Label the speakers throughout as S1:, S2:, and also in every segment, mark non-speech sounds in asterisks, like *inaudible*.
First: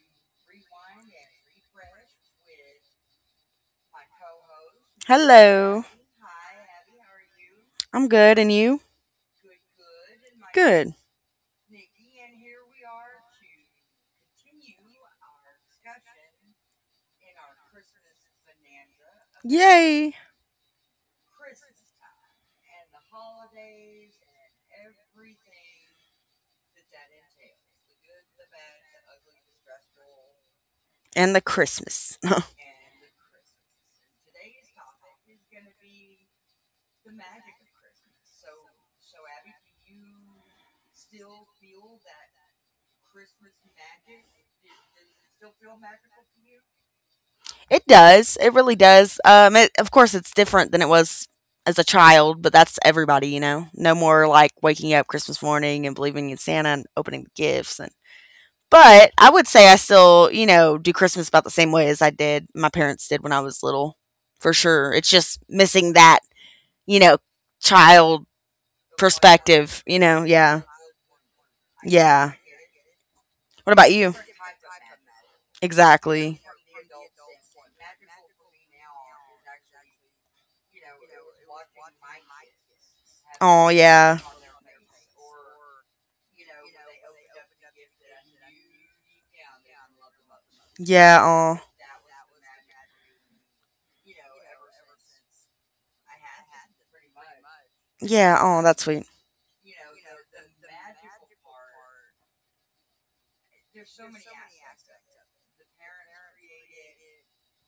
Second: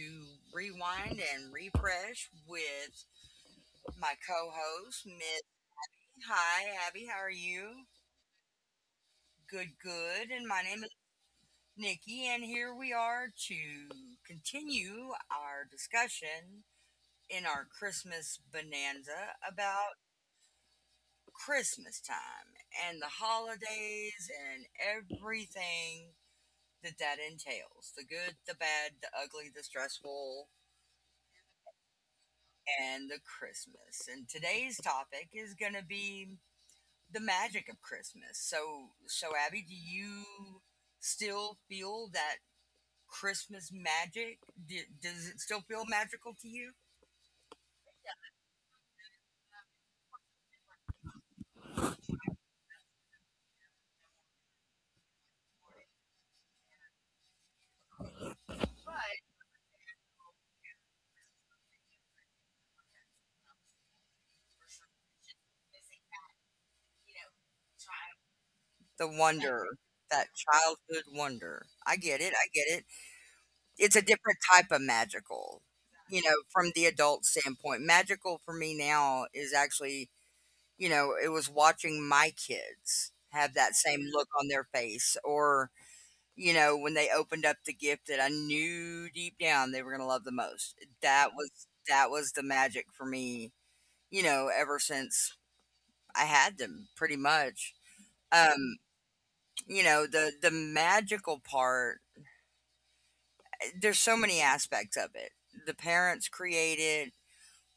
S1: to rewind and refresh with my co-host, Miss.
S2: Hello.
S1: Hi, Abby. How are you?
S2: I'm good. And you?
S1: Good, good. And my name
S2: Good.
S1: is Nikki, and here we are to continue our discussion in our Christmas bonanza about
S2: Yay.
S1: Christmas time and the holidays and everything that entails the good, the bad, the ugly, the stressful,
S2: And the Christmas.
S1: and the Christmas. And today's topic is going to be the magic of Christmas. So, Abby, do you still feel that Christmas magic? Do, does it still feel magical to you?
S2: *laughs* It does. It really does. Of course, it's different than it was as a child, but that's everybody, you know? No more like waking up Christmas morning and believing in Santa and opening gifts. But I would say I still, do Christmas about the same way as I did, my parents did when I was little, for sure. It's just missing that, you know, child
S1: The wonder,
S2: perspective, you
S1: that
S2: know, yeah.
S1: childhood wonder. I get it.
S2: Yeah.
S1: I get it.
S2: What
S1: It's
S2: about
S1: a
S2: you?
S1: different type of magical, you know,
S2: Exactly.
S1: from the adult standpoint. Magical for me now is actually, you know, it was watching my kids have that
S2: Oh,
S1: same
S2: yeah.
S1: look on their face, or you know, when they opened up the gift that I knew deep down they were gonna love the most.
S2: Yeah,
S1: That was
S2: oh.
S1: that was the magic for me, you know, ever since I had them pretty much.
S2: Yeah, oh,
S1: Um,
S2: that's sweet.
S1: you know, the magical part, there's so many aspects of it. The parents create it,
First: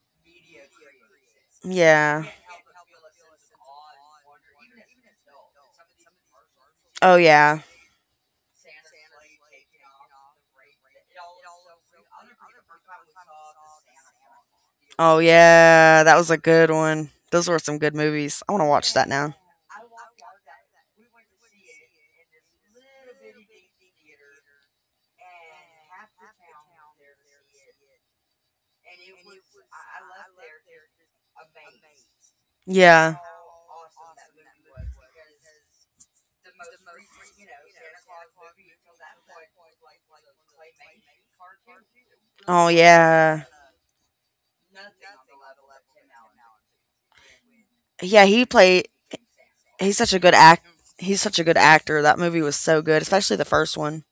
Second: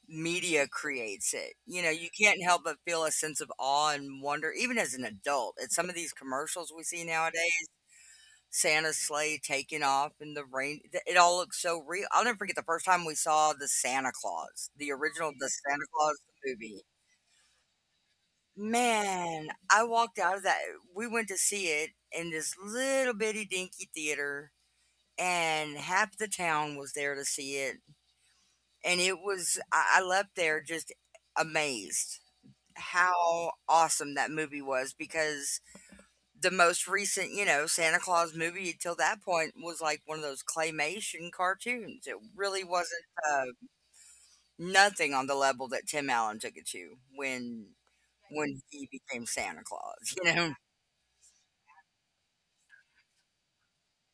S1: media creates it. You know, you
S2: Yeah.
S1: can't help but feel a sense of awe and wonder even as an adult at some of these commercials we see
S2: Oh, yeah.
S1: nowadays. Santa's sleigh taking off and the rain. It all looks so real. I'll never forget the first time we saw the Santa Claus, the
S2: Oh,
S1: original, the Santa
S2: yeah. That
S1: Claus
S2: was a good
S1: movie.
S2: one. Those were some good movies. I want to watch that now.
S1: Man, I walked out of that. We went to see it in this little bitty dinky theater, and half the town was there to see it. And it was, I left there just amazed
S2: Yeah.
S1: how awesome that movie was, because the most recent, you know, Santa Claus movie until that point was like one of those claymation cartoons. It really
S2: Oh,
S1: wasn't uh,
S2: yeah.
S1: nothing on the level that Tim Allen took it to
S2: Yeah,
S1: when he became Santa
S2: he's such
S1: Claus.
S2: a
S1: You
S2: good
S1: know?
S2: act he's such a good actor. That movie was so good, especially the first one.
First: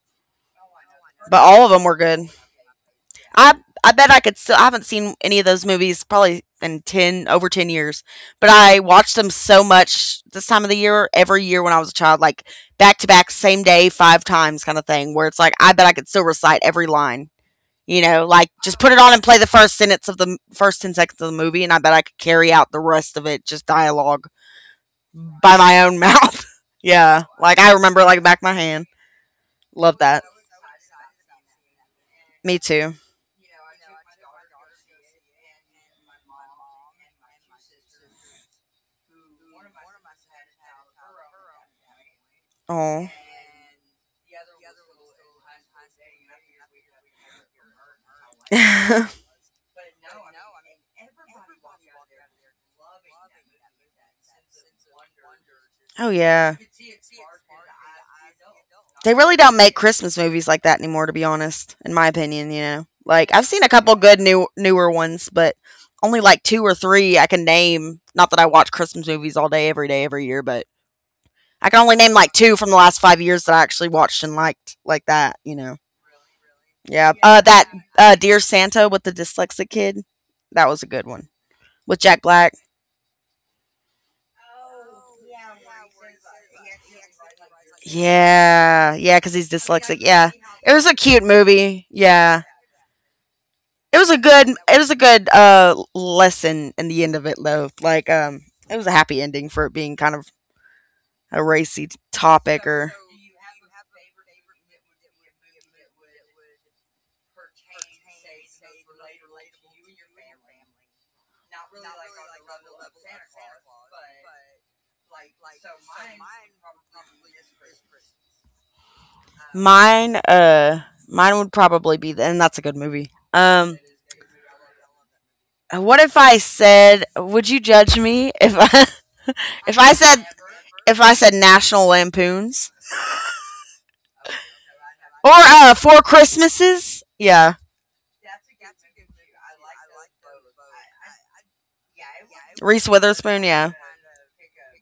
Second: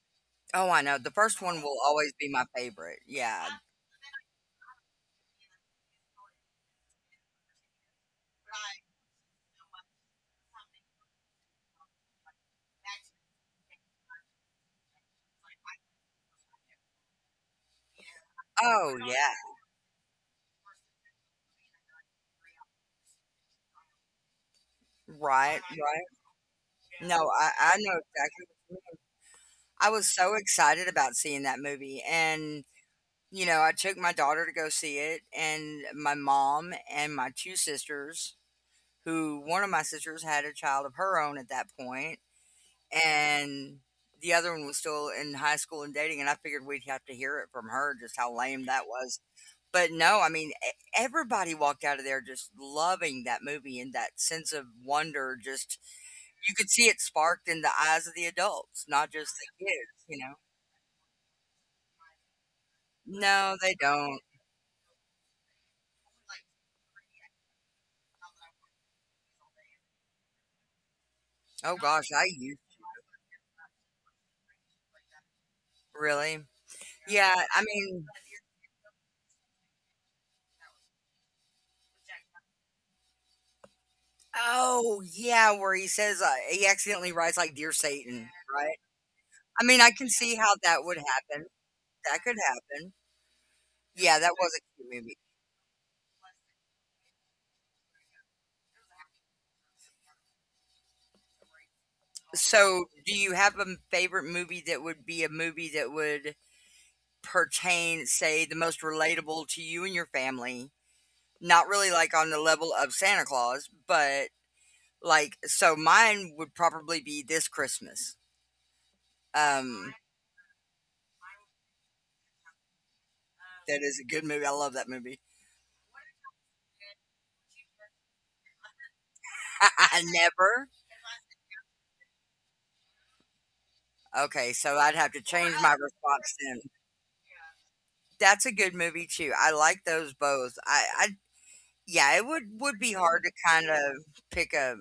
S1: Oh, I know. The first
S2: But
S1: one
S2: all of
S1: will
S2: them were
S1: always
S2: good.
S1: be my favorite. Yeah.
S2: I I bet I could still. I haven't seen any of those movies probably in ten over 10 years, but I watched them so much this time of the year, every year when I was a child, like back to back, same day, five times, kind of thing. Where it's like I bet I could still recite every line. You know, like just put
S1: Oh,
S2: it on and
S1: yeah.
S2: play the first sentence of the first 10 seconds of the movie, and I bet I could carry out the rest of it just dialogue by
S1: Right,
S2: my own *laughs*
S1: right.
S2: mouth.
S1: No,
S2: Yeah, like I
S1: I know
S2: remember like back of my hand.
S1: exactly. I
S2: Love
S1: was
S2: that.
S1: so excited about seeing that movie.
S2: Me
S1: And,
S2: too.
S1: you know, I took my daughter to go see it, and my mom and my two sisters, who, one of my sisters had a child of her own at that point,
S2: Oh.
S1: and the other one was still in high school and dating. And I figured we'd have to hear it from her just how lame that
S2: *laughs*
S1: was. But no, I mean, everybody walked out of there just loving that movie and that sense of wonder. Just
S2: oh yeah.
S1: you could see it sparked in the eyes of the adults, not
S2: They
S1: just
S2: really don't
S1: the
S2: make
S1: kids,
S2: Christmas
S1: you know?
S2: movies like that anymore, to be honest, in my opinion, you know. Like I've
S1: No,
S2: seen a
S1: they
S2: couple good
S1: don't.
S2: newer ones, but only like two or three I can name. Not that I watch Christmas movies all day every year, but I
S1: Oh
S2: can only
S1: gosh,
S2: name
S1: I
S2: like two
S1: used
S2: from the last 5 years that I actually watched and liked like that, you know.
S1: really.
S2: Yeah.
S1: Yeah, I
S2: That
S1: mean,
S2: Dear Santa with the dyslexic kid. That was a good one with Jack Black.
S1: oh yeah, where he says he accidentally writes like "Dear Satan," right?
S2: Yeah, yeah, because he's
S1: I mean, I
S2: dyslexic.
S1: can
S2: Yeah,
S1: see how
S2: it
S1: that
S2: was a
S1: would *laughs*
S2: cute
S1: happen.
S2: movie.
S1: That could
S2: Yeah,
S1: happen.
S2: it was a
S1: Yeah, that
S2: good.
S1: was a
S2: It was
S1: cute
S2: a
S1: movie.
S2: good lesson in the end of it, though. Like, it was a happy ending for it being kind of a racy topic.
S1: So,
S2: Or
S1: do you have a favorite movie that would be a movie that would pertain, say, the most relatable to you and your family? Not really like on the level of Santa Claus, but like, so mine would probably be This Christmas. Um,
S2: mine, uh, mine would probably be, and that's a good movie.
S1: that is a good movie. I love that movie.
S2: What if I said? Would you judge me if I,
S1: *laughs*
S2: *laughs* if I
S1: I
S2: said
S1: never.
S2: if I said National Lampoons
S1: Okay, so I'd have to
S2: or
S1: change my
S2: Four
S1: response then.
S2: Christmases? Yeah,
S1: That's a good movie too. I like those both. I yeah, it would
S2: Reese
S1: be hard to
S2: Witherspoon.
S1: kind
S2: Yeah.
S1: of pick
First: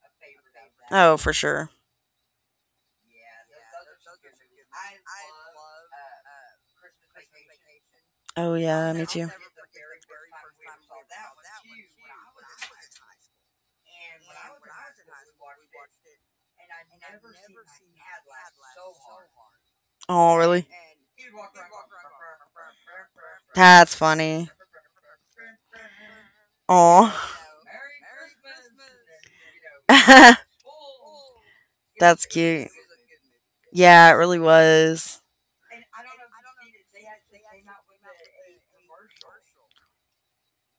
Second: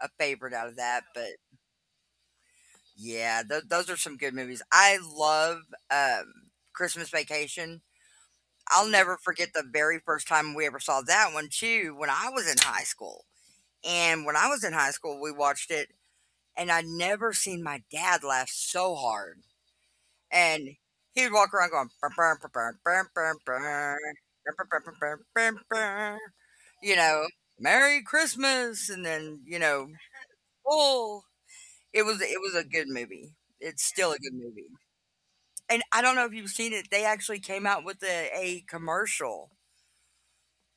S1: a favorite out of that,
S2: Oh,
S1: but
S2: for sure.
S1: yeah, those are some good movies. I love, um, Christmas Vacation.
S2: Oh
S1: I'll
S2: yeah, me
S1: never
S2: too.
S1: forget the very first time we ever saw that one too, when I was in high school, and when I was in high school, we watched it, and I'd never seen my dad laugh so hard,
S2: Oh really?
S1: and he would walk around going, "Burr, burr, burr, burr, burr, burr,
S2: That's
S1: burr,
S2: funny.
S1: burr, burr, burr, burr, burr, burr," you
S2: Oh,
S1: know, "Merry Christmas," and then, you know.
S2: *laughs*
S1: Oh.
S2: that's
S1: It was a
S2: cute.
S1: good movie. It's
S2: Yeah,
S1: still
S2: it
S1: a good
S2: really
S1: movie.
S2: was.
S1: And I don't know if you've seen it, they actually came out with a commercial,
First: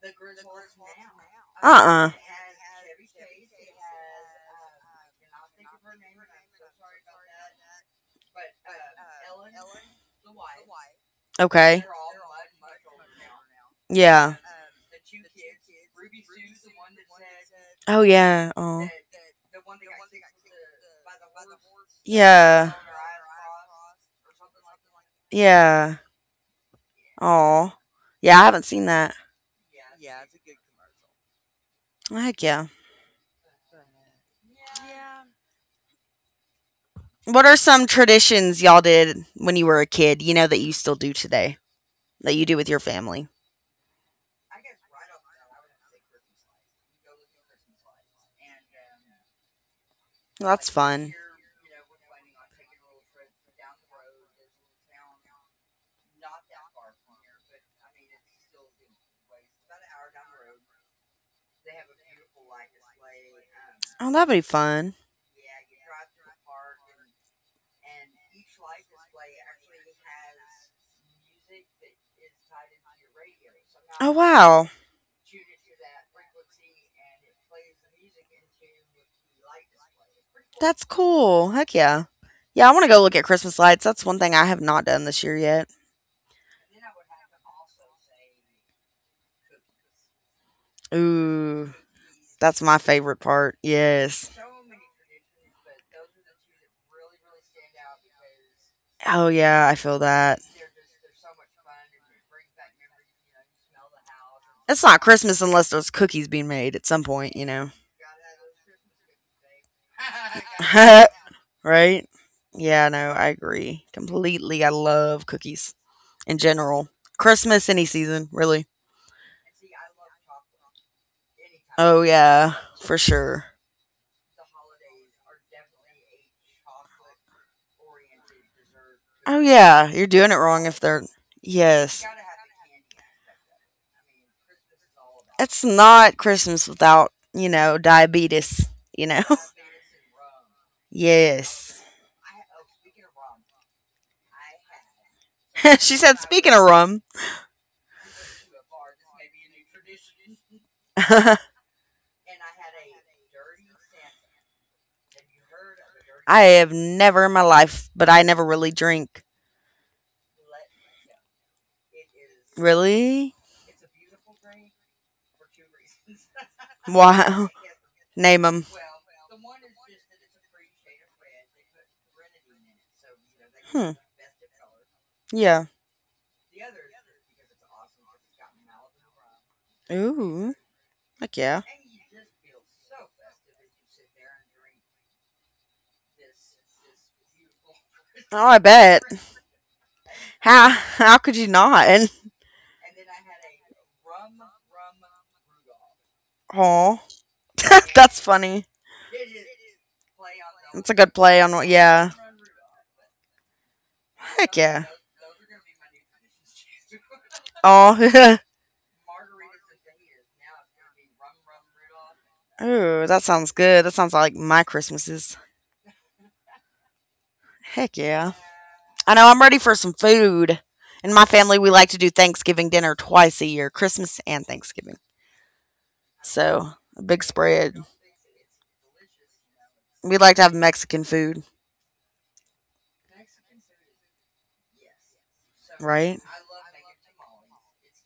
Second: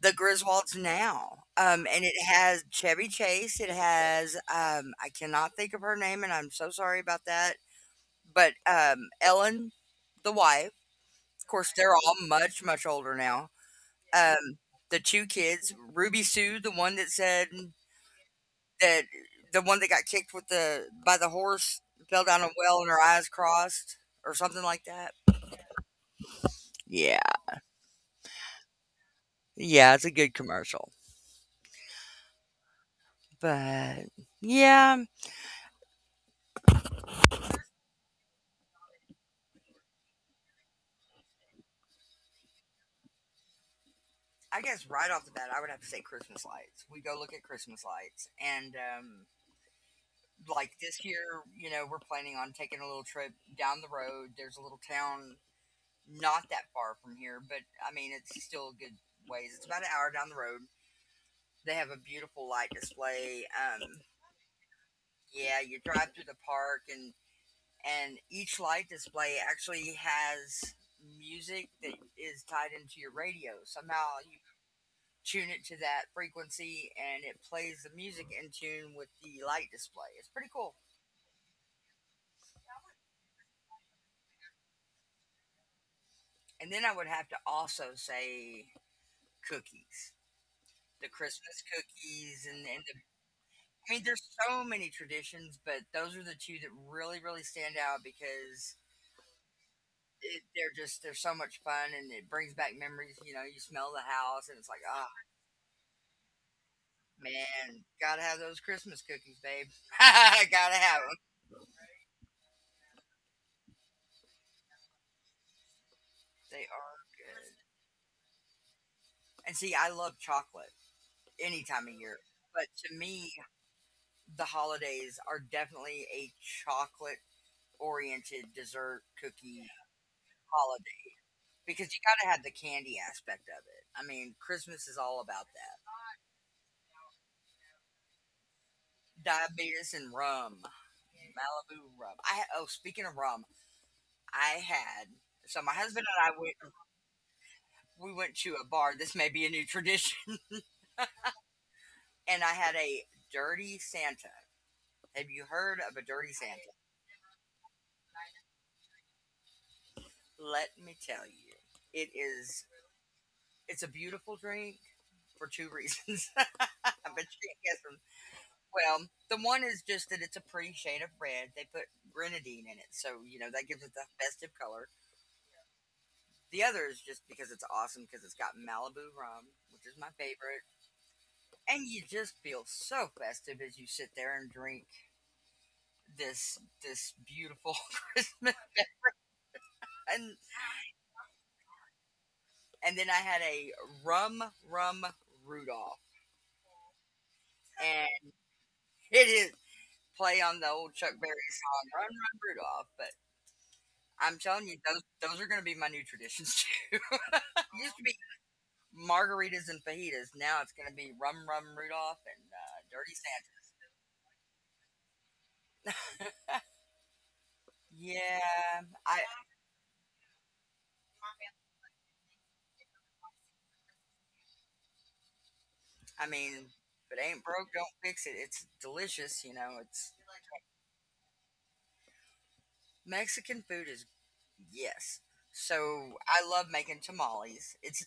S1: The Griswolds Now.
S2: Uh
S1: And
S2: uh
S1: it has Chevy Chase. It has I cannot think of her name, and I'm so sorry about that. But Ellen, the wife. Of course,
S2: Okay.
S1: they're all much much older now.
S2: Yeah.
S1: Um, the two kids, Ruby Sue,
S2: Oh yeah. Oh.
S1: That the one that got kicked with the by the horse, fell down a
S2: Yeah.
S1: well and her eyes crossed or something like that?
S2: Yeah.
S1: Yeah.
S2: Oh. Yeah, I haven't seen that.
S1: Yeah, it's a good commercial.
S2: Well, heck yeah.
S1: But yeah,
S2: What are some traditions y'all did when you were a kid, that you still do today, that you do with your family?
S1: I guess right off the bat I would have to say Christmas lights. We go look at Christmas lights, and
S2: Well, that's
S1: like this
S2: fun.
S1: year, you know, we're planning on taking a little trip down the road. There's a little town not that far from here, but I mean it's still a good ways. It's about an hour down the road. They have a beautiful light display.
S2: Oh, that'd be fun.
S1: Yeah, you drive through the park, and each light display actually has music that is tied into your radio.
S2: Oh, you
S1: Somehow you
S2: wow.
S1: tune it to that frequency, and it plays the music in tune with the light display. It's pretty cool.
S2: That's cool. Heck yeah. Yeah, I want to go look at Christmas lights. That's one thing I have not done this year yet.
S1: And then I would have to also say cookies, the Christmas
S2: Ooh,
S1: cookies, and
S2: that's my
S1: and the,
S2: favorite part.
S1: I mean, there's
S2: Yes.
S1: so many traditions, but those are the two that really really stand out because
S2: Oh yeah, I feel that.
S1: they're just they're so much fun, and it brings back memories. You know, you smell the house and it's like,
S2: It's not
S1: oh
S2: Christmas unless there's cookies being made at some point, you know.
S1: man, gotta have those Christmas cookies, babe. *laughs* Gotta have
S2: *laughs*
S1: them.
S2: right? Yeah, no, I agree completely. I love cookies in
S1: They
S2: general.
S1: are good.
S2: Christmas, any season, really.
S1: And see, I love chocolate any time of
S2: Oh,
S1: year,
S2: yeah,
S1: but to
S2: for
S1: me,
S2: sure.
S1: the holidays are definitely a chocolate oriented dessert
S2: Oh,
S1: cookie
S2: yeah, you're doing it wrong if they're.
S1: holiday, because you
S2: Yes.
S1: gotta have the candy aspect of it. I mean, Christmas is all about
S2: It's
S1: that.
S2: not Christmas without, diabetes, you know? *laughs*
S1: Diabetes and rum.
S2: Yes.
S1: Malibu rum. I oh, speaking of rum, I had. So my
S2: *laughs* She
S1: husband
S2: said,
S1: and I
S2: speaking
S1: went.
S2: of rum,
S1: We went to a bar. This may be a new tradition. *laughs*
S2: *laughs* I
S1: And I had a dirty Santa. Have you heard of a dirty Santa?
S2: have never in my life, but I never really drink.
S1: Let me tell you, it is.
S2: Really?
S1: It's a beautiful drink for two reasons. *laughs* I bet you
S2: Wow.
S1: can't guess them.
S2: *laughs* Name them.
S1: Well, the one is just that it's a pretty shade of red. They put grenadine in it, so you know that gives
S2: Hmm.
S1: it the festive color.
S2: Yeah.
S1: The other is just because it's awesome because it's got Malibu rum, which is my
S2: Ooh.
S1: favorite,
S2: Heck yeah.
S1: and you just feel so festive as you sit there and drink this beautiful *laughs*
S2: Oh,
S1: Christmas.
S2: I bet.
S1: And
S2: How could you not?
S1: and then I had a rum rum Rudolph,
S2: Oh, *laughs* that's
S1: and
S2: funny.
S1: it is play on the
S2: That's
S1: old
S2: a good
S1: Chuck
S2: play
S1: Berry
S2: on.
S1: song "Run
S2: Yeah.
S1: Run Rudolph." But I'm
S2: Heck
S1: telling you,
S2: yeah.
S1: those are going to be my new traditions too. *laughs* It used to be
S2: Oh.
S1: margaritas and fajitas. Now it's going to be rum rum Rudolph and
S2: *laughs* Ooh,
S1: Dirty
S2: that sounds
S1: Santa.
S2: good. That sounds like my Christmases. Heck yeah.
S1: Yeah,
S2: I know I'm ready for some food. In my family, we like to do Thanksgiving dinner twice a year: Christmas and Thanksgiving.
S1: I mean,
S2: So, a
S1: if it
S2: big
S1: ain't broke,
S2: spread.
S1: don't fix it. It's delicious, you know. It's
S2: We like to have Mexican food.
S1: Mexican food is yes.
S2: Yes,
S1: So
S2: right?
S1: I love making tamales.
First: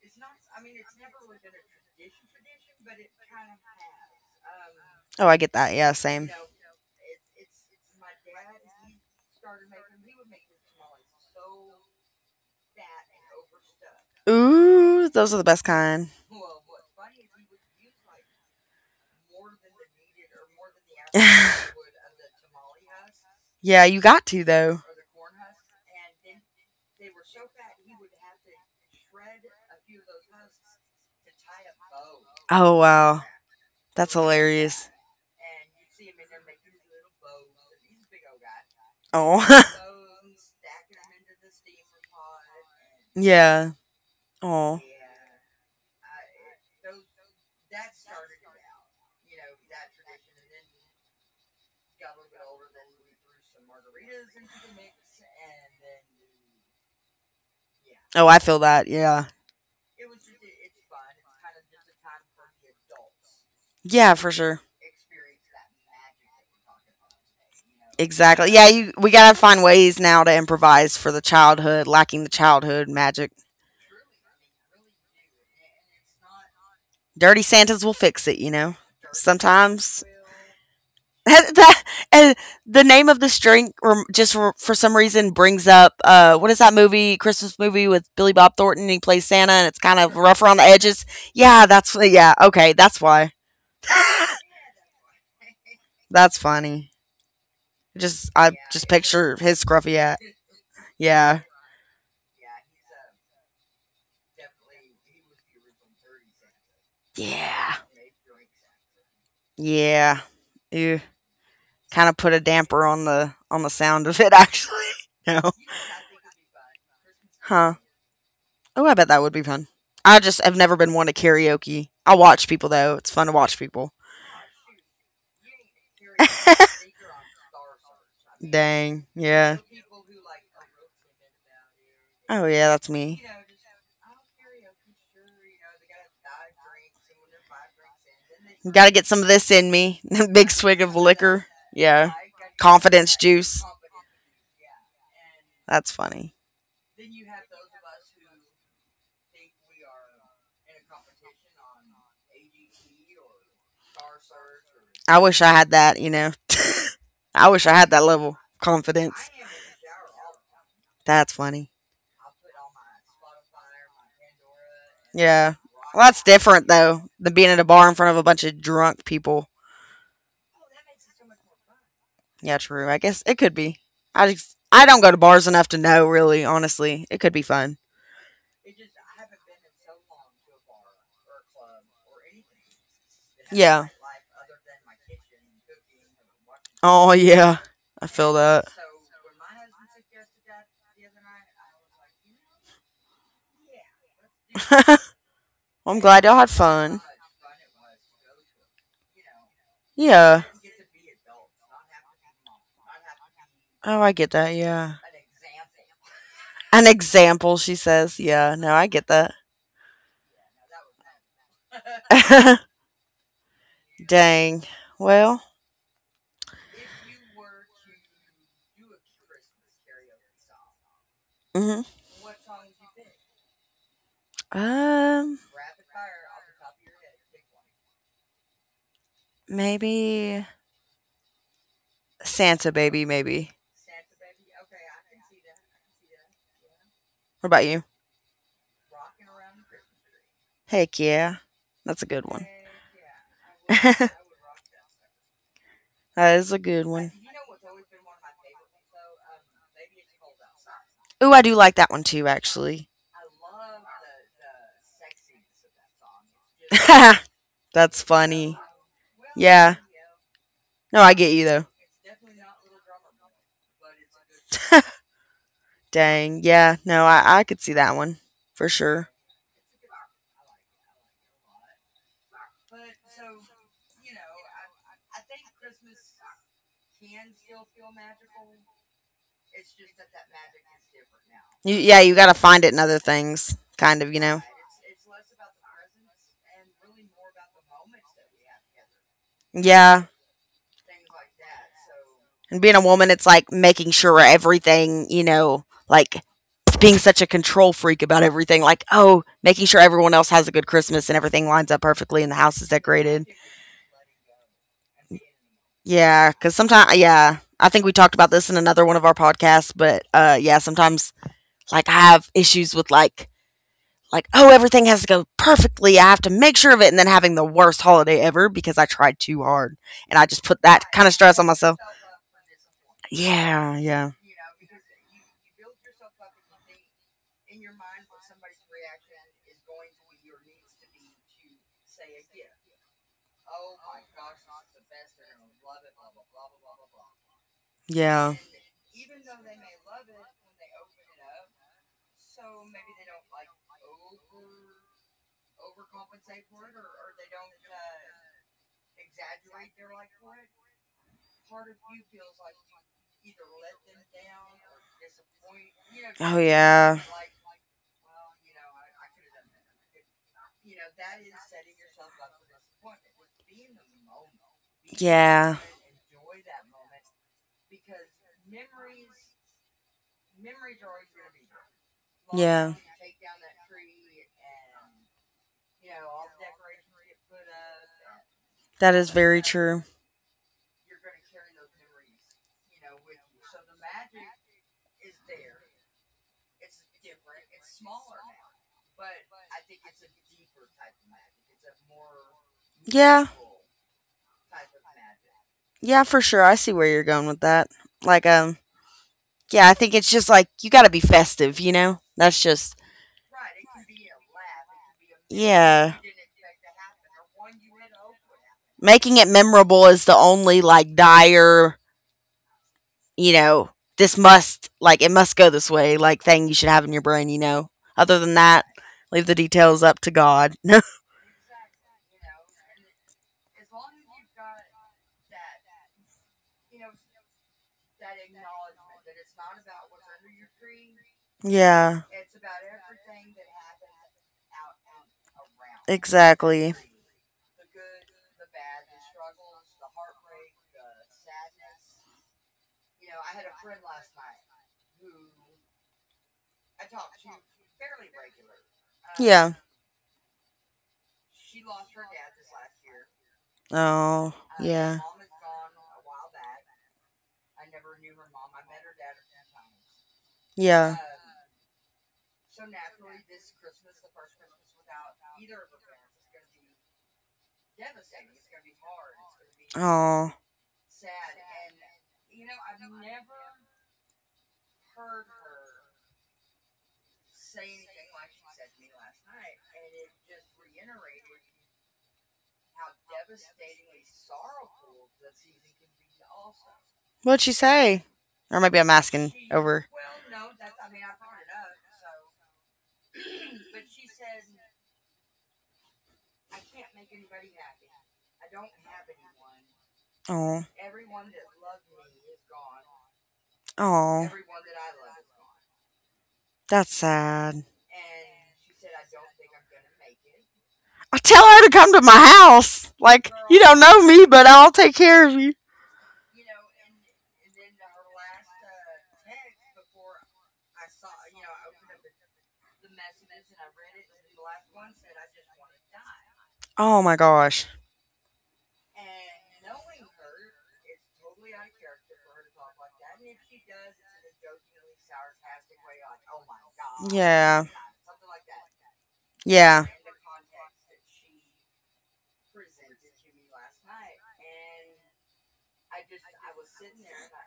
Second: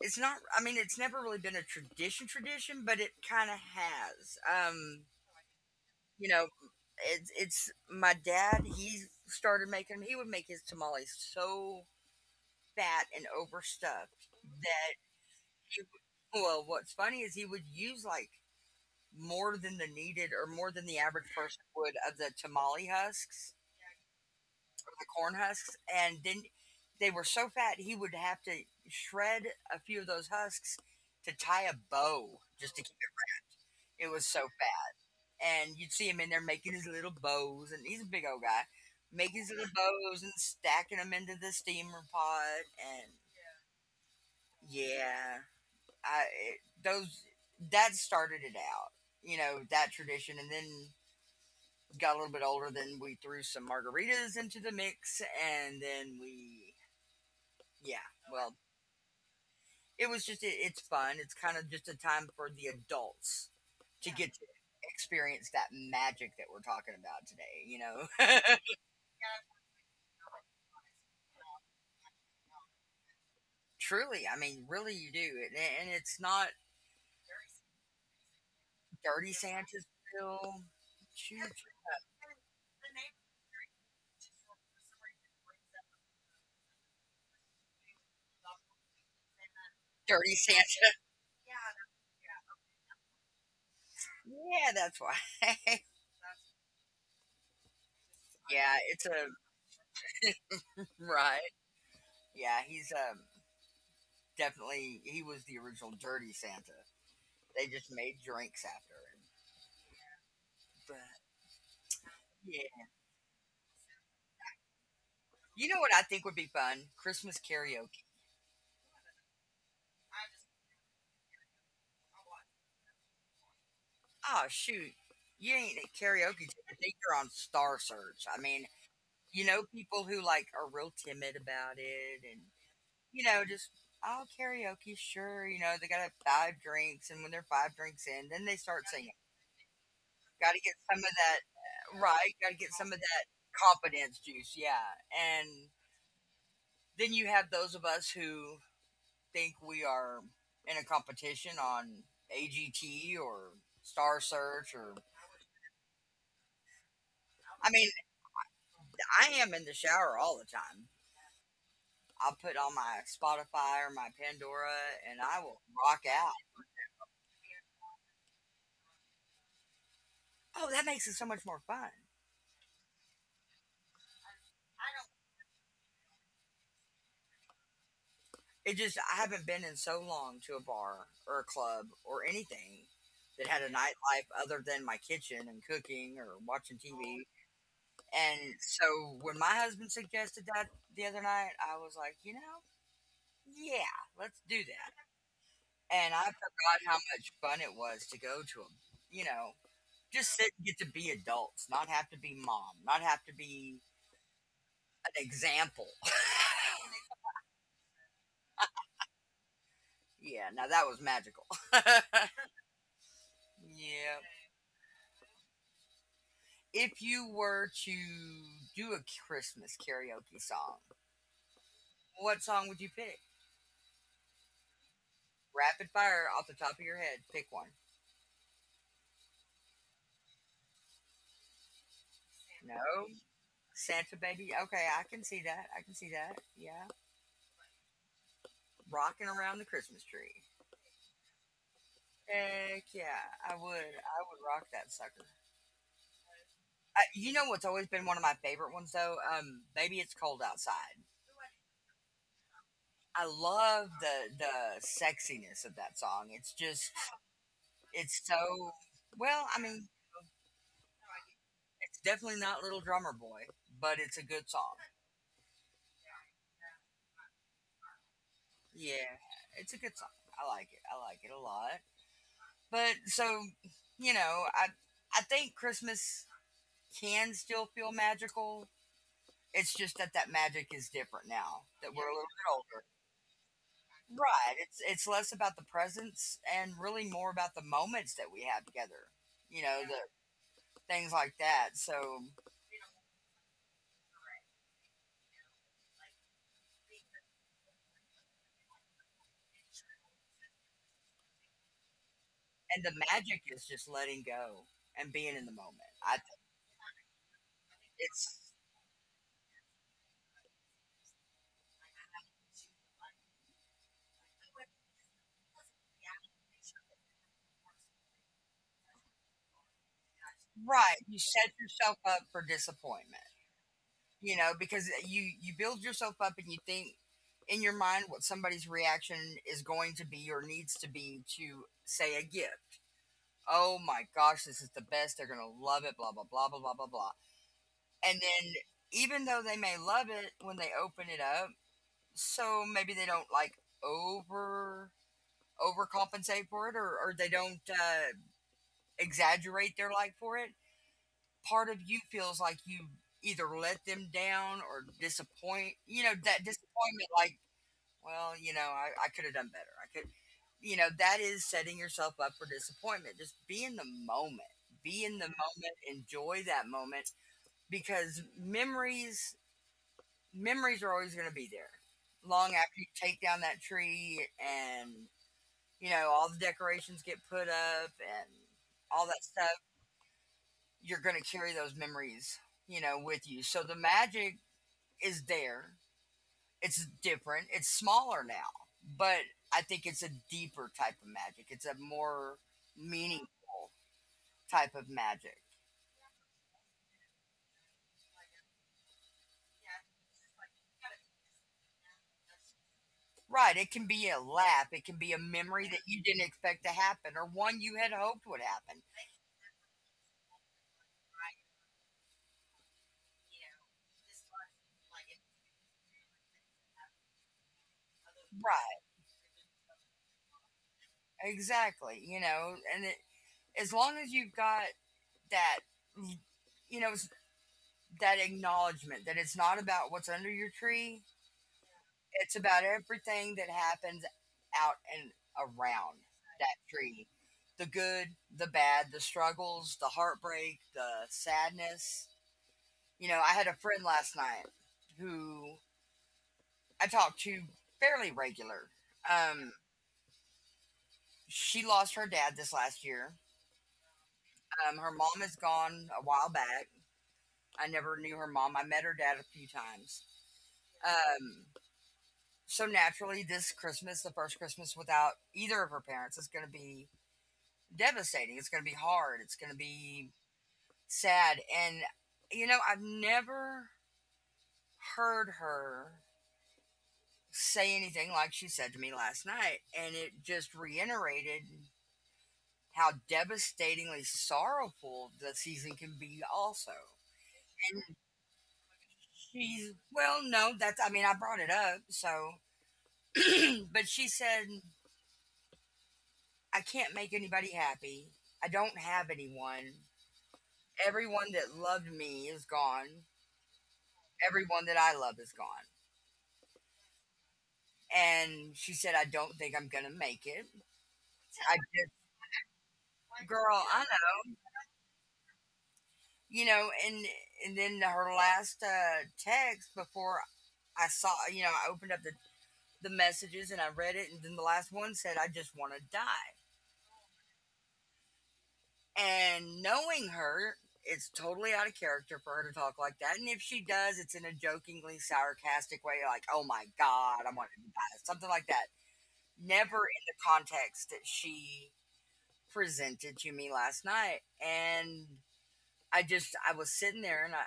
S1: It's not I mean it's never really been a tradition tradition, but it kind of has.
S2: Oh, I get that. Yeah,
S1: You
S2: same.
S1: know, it's my dad, he started making them. He would make his tamales so fat and overstuffed that
S2: Ooh, those are the best
S1: he
S2: kind.
S1: well, what's funny is he would use like more than the needed or more than the average person
S2: *laughs*
S1: would of the tamale husks,
S2: yeah, you got to though.
S1: the corn husks, and then they were so fat he would have to shred a few of those husks to tie a bow just
S2: Oh
S1: to keep
S2: wow,
S1: it. It
S2: that's
S1: was so
S2: hilarious.
S1: fat, and you'd see him in there making his little bows, and he's a big old guy,
S2: Oh,
S1: making his little bows and stacking them into the steamer pot, and
S2: *laughs* yeah. Oh,
S1: yeah, I it, those that started it out, you know, that tradition, and then got a little bit older, then we threw some margaritas into the mix, and then we, yeah,
S2: oh, I
S1: well,
S2: feel that. Yeah,
S1: it's fun. It's kind of just a time for the adults to
S2: yeah,
S1: get
S2: for
S1: to
S2: sure.
S1: experience that magic that we're talking about today. You know, *laughs*
S2: Exactly. Yeah, you we gotta find ways now to improvise for the childhood, lacking the childhood magic.
S1: truly, I mean, really, you do, and it's not
S2: Dirty Santas will fix it, you know.
S1: dirty Santa's
S2: Sometimes
S1: bill.
S2: *laughs*
S1: Choo- choo-
S2: that and the name of this drink, just for some reason, brings up what is that movie, Christmas movie with Billy Bob Thornton, and he plays Santa and it's kind of
S1: Dirty
S2: rough around the
S1: Santa. *laughs*
S2: edges. Yeah, that's, yeah, okay, that's why.
S1: Yeah, that's why. *laughs*
S2: That's funny. Just I
S1: Yeah,
S2: just
S1: it's a
S2: picture his scruffy hat. Yeah,
S1: right. Yeah, he's definitely he was the original Dirty Santa. They
S2: yeah,
S1: just made drinks after it.
S2: yeah.
S1: But
S2: Ew. Kind of put a
S1: yeah,
S2: damper on the sound of it, actually. *laughs* no.
S1: you know what I think would be fun? Christmas
S2: Huh.
S1: karaoke.
S2: Oh, I bet that would be fun. I just have never been one to karaoke. I watch people though. It's fun to watch people.
S1: Oh shoot. You ain't at karaoke. I think you're on Star Search. I mean,
S2: Dang.
S1: you
S2: Yeah.
S1: know people who like are real timid about it and
S2: Oh yeah, that's
S1: you
S2: me.
S1: know, just oh karaoke, sure, you know, they gotta have five drinks and when they're five drinks in, then they start
S2: Got to get
S1: singing.
S2: some of this in me. *laughs* Big
S1: Gotta get
S2: swig
S1: some
S2: of
S1: of that
S2: liquor. Yeah.
S1: right, gotta get some of
S2: Confidence
S1: that
S2: juice.
S1: confidence juice, yeah. And
S2: That's funny.
S1: then you have those of us who think we are in a competition on AGT or Star Search or
S2: I wish I had that, you know. *laughs* I wish
S1: I
S2: I
S1: mean,
S2: had that level of confidence.
S1: I am in the shower all the time.
S2: That's funny.
S1: I'll put on my Spotify or my Pandora and I
S2: Yeah.
S1: will rock
S2: Well, that's
S1: out.
S2: different though than being at a bar in front of a bunch of drunk people.
S1: Oh, that makes it so much more fun.
S2: Yeah, true. I guess it could be. I don't go to bars enough to know really, honestly. It could be fun.
S1: It just, I haven't been in so long to a bar or a club or anything that had a
S2: Yeah.
S1: nightlife other than my kitchen and cooking or watching
S2: Oh
S1: TV.
S2: yeah. I feel
S1: And
S2: that.
S1: so when my husband suggested that the other night, I was like, you know, yeah, let's do that.
S2: *laughs* Well, I'm
S1: And I
S2: glad y'all had
S1: forgot how
S2: fun.
S1: much fun it was to go to a, you know, just
S2: Yeah.
S1: sit and get to be adults, not have to be mom, not have to be
S2: Oh, I get that. Yeah.
S1: an example. *laughs*
S2: An example, she says. Yeah. No, I get that.
S1: Yeah, now that was magical. *laughs* Yeah.
S2: *laughs* Dang. Well,
S1: If you were to do a Christmas karaoke song,
S2: hmm
S1: what song would you pick?
S2: um,
S1: Rapid fire off the top of your head. Pick one.
S2: maybe Santa
S1: No.
S2: Baby, maybe.
S1: Santa Baby. Okay, I can see that. I can see that. Yeah.
S2: What about you?
S1: Rocking around the Christmas tree.
S2: Heck yeah. That's a good one.
S1: Heck yeah, I would.
S2: *laughs* that
S1: I would rock that sucker.
S2: is a good one.
S1: You know what's always been one of my favorite ones though? Baby It's Cold Outside.
S2: Ooh, I do like that one too, actually.
S1: I love the sexiness of that song. It's just
S2: *laughs* That's
S1: it's so
S2: funny.
S1: well, I
S2: Yeah.
S1: mean,
S2: No, I get you
S1: it's definitely not Little Drummer Boy, but it's a good song.
S2: though. *laughs* Dang. Yeah. No, I could see that one for sure.
S1: Yeah, it's a good song. I like it. I like it a lot. But so, you know, I think Christmas can still feel magical. It's just that that magic is different now that
S2: Yeah,
S1: we're a
S2: you got
S1: little
S2: to
S1: bit
S2: find it in
S1: older.
S2: other things, kind of, you know?
S1: Right. It's less about the presents and really more about the moments that we have together. You know,
S2: Yeah.
S1: things like that. So,
S2: And being a woman, it's like making sure everything, like being such a control freak about everything. Like, oh, making sure everyone else has a good Christmas and everything lines up perfectly and the house is
S1: and the
S2: decorated.
S1: magic is just letting go and being in the moment. I
S2: Yeah,
S1: think
S2: because sometimes, yeah, I think we talked about
S1: it's
S2: this in another one of our podcasts, but yeah, sometimes like I have issues with like oh everything has to go perfectly. I have to make sure of it, and then having the worst holiday ever because I tried too hard, and I just put that
S1: right.
S2: kind of
S1: You
S2: stress on
S1: set
S2: myself.
S1: yourself up for disappointment,
S2: Yeah, yeah,
S1: you know, because you build yourself up and you think in your mind what somebody's reaction is going to be or needs to be to say a gift. Oh my gosh, this is the best. They're going to love it, blah blah blah blah blah blah blah. And
S2: yeah.
S1: then even though they may love it when they open it up, so maybe they don't like over overcompensate for it or they don't exaggerate their like for it, part of you feels like you either let them down or disappoint, you know,
S2: Oh
S1: that
S2: yeah,
S1: disappointment, like, well, you know, I could have done better. I could, you know, that is setting yourself up for disappointment. Just be in the moment, be in the
S2: yeah,
S1: moment, enjoy that moment because memories are always going to be there long
S2: yeah.
S1: after you take down that tree and you know, all the decorations get put up and
S2: That
S1: all
S2: is
S1: that
S2: very
S1: stuff,
S2: true.
S1: you're going to carry those memories, you know, with you. So the magic is there. It's different. It's smaller now, but I think it's a deeper type of magic. It's a more
S2: Yeah,
S1: meaningful type of magic.
S2: yeah, for sure. I see where you're going with that. Like, yeah, I think it's just like you got to be festive, you know? That's just,
S1: Right. It can be a laugh. It can be a memory that
S2: yeah.
S1: you didn't expect to happen or one you had hoped would happen.
S2: Making it memorable is the only, like, dire, you know, this must, like, it must go this way, like, thing you should have in your brain, you know? Other than that,
S1: Right.
S2: leave the details up to God. *laughs*
S1: Exactly. You know, and it, as long as you've got that, you know, it's that acknowledgement that it's not about what's under your tree,
S2: yeah,
S1: it's about everything that happens out and around that
S2: exactly.
S1: tree the good, the bad, the struggles, the heartbreak, the sadness. You know, I had a friend last night who I talked to fairly regular. Um,
S2: Yeah.
S1: she lost her dad this last year.
S2: Oh,
S1: Her
S2: yeah.
S1: mom is gone a while back. I never knew her mom. I met her dad a few times.
S2: Yeah.
S1: Um, So naturally, this Christmas, the first Christmas without either of her parents, is going to be devastating. It's going to be hard. It's going to be
S2: Oh.
S1: sad. And, you know, I've never heard her say anything like she said to me last night. And it just reiterated how devastatingly sorrowful the season can be, also.
S2: What'd she
S1: And
S2: say? Or maybe I'm asking. She,
S1: she's,
S2: over.
S1: well, no, that's, I mean, I brought it up. So, *clears throat* but she said, I can't make anybody happy. I don't have anyone.
S2: It up, so.
S1: Everyone that loved me is gone.
S2: Oh, oh,
S1: Everyone that I love is gone.
S2: that's sad.
S1: And she said, I don't think I'm going to make it.
S2: I tell
S1: I
S2: her to
S1: just,
S2: come to my house. Like, you
S1: girl,
S2: girl, don't
S1: I
S2: know me,
S1: know,
S2: but I'll take care of you.
S1: you know, and then her last text before I saw, you know, I opened up the messages and I read it. And then the last one said, I just want to die.
S2: Oh my gosh.
S1: And knowing her, it's totally out of character for her to talk like that. And if she does, it's in a jokingly sarcastic way, like, oh my God, I'm going to
S2: Yeah,
S1: die, something like that. Never
S2: yeah.
S1: in the context that she presented to me last night. And I just, I was sitting there and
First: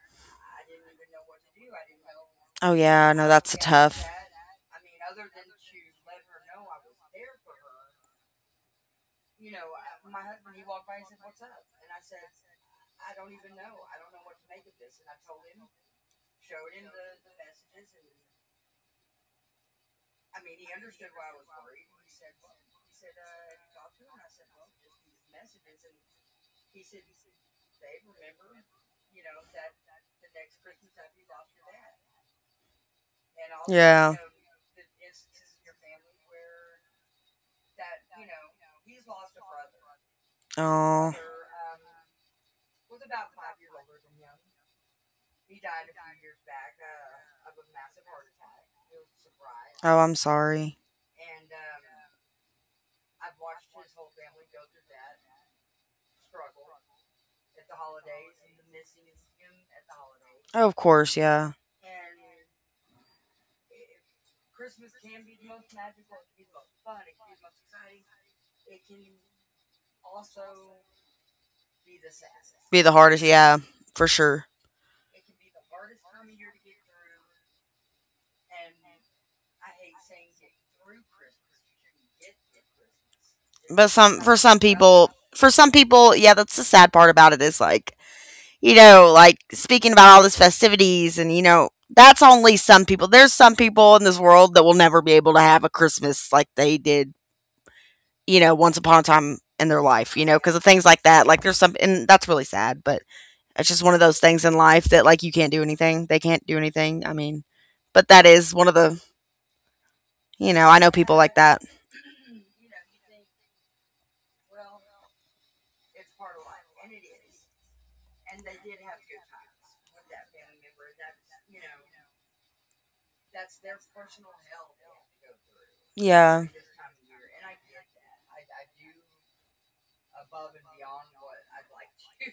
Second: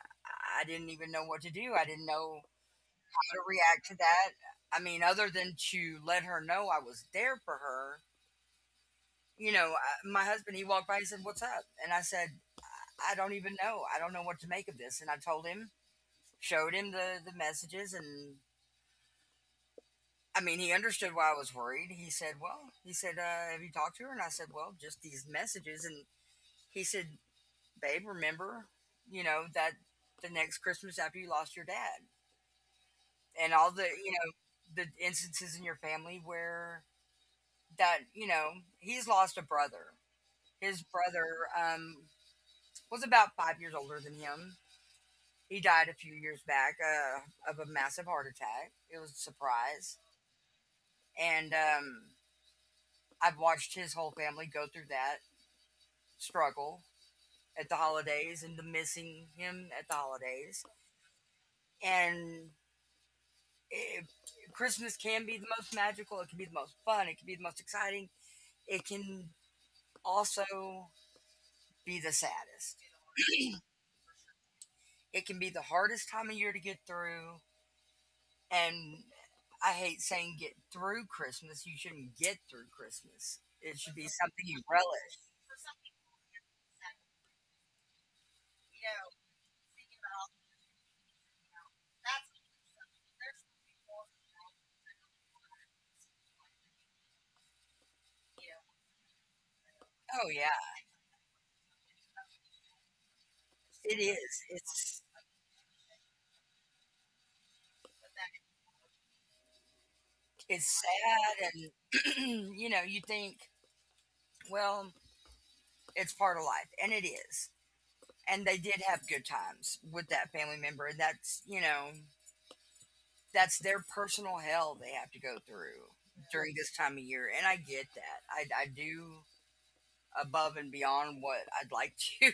S1: I didn't even know what to do. I didn't know
S2: Oh yeah. No, I,
S1: how to
S2: that's a
S1: react
S2: tough,
S1: to
S2: said.
S1: that. I mean, other than to let her know I was there for her you know, I, my husband, he walked by and said, what's up? And I said, I don't even know. I don't know what to make of this. And I told him, showed him the messages. And I mean, he understood why I was worried. He said, well, he said, have you talked to her? And I said, well, just these messages. And he said, babe, remember, you know, that the next Christmas after you lost your dad and all the, you
S2: Yeah.
S1: know, the instances in your family where that, you know, he's lost a brother. His
S2: Oh.
S1: brother um, was about 5 years older than him. He died a few years back of a massive heart attack. It was a surprise.
S2: Oh, I'm sorry.
S1: And I've watched his whole family go through that struggle at the holidays and the missing him at the holidays.
S2: Oh, of course, yeah.
S1: And it, Christmas can be the most magical, it can be the most fun, it can be the most exciting, it can also be the saddest.
S2: Be the hardest, yeah, for sure.
S1: It can be the hardest time of year to get through, and I hate saying get through Christmas. You shouldn't get through Christmas. It
S2: But
S1: should be
S2: some for
S1: something
S2: some
S1: you
S2: people,
S1: relish.
S2: yeah, that's the sad part about it, is like, like speaking about all these festivities, and that's only some people. There's some people in this world that will never be able to have a Christmas like they did, once upon a time in their life,
S1: Oh
S2: because
S1: yeah,
S2: of things like that. Like there's some, and that's really sad, but it's just one
S1: it
S2: of those
S1: is.
S2: things in life
S1: It's
S2: that like you can't do anything. They can't do anything. I mean, but that is one of the, I
S1: it's
S2: know people like
S1: sad,
S2: that.
S1: and *clears throat* you know you think, well, it's part of life, and it is. And they did have good times with that family member, and that's you know that's their personal hell they have to go through
S2: Yeah.
S1: during this time of year, and I get that. I do above and beyond what I'd like *laughs* to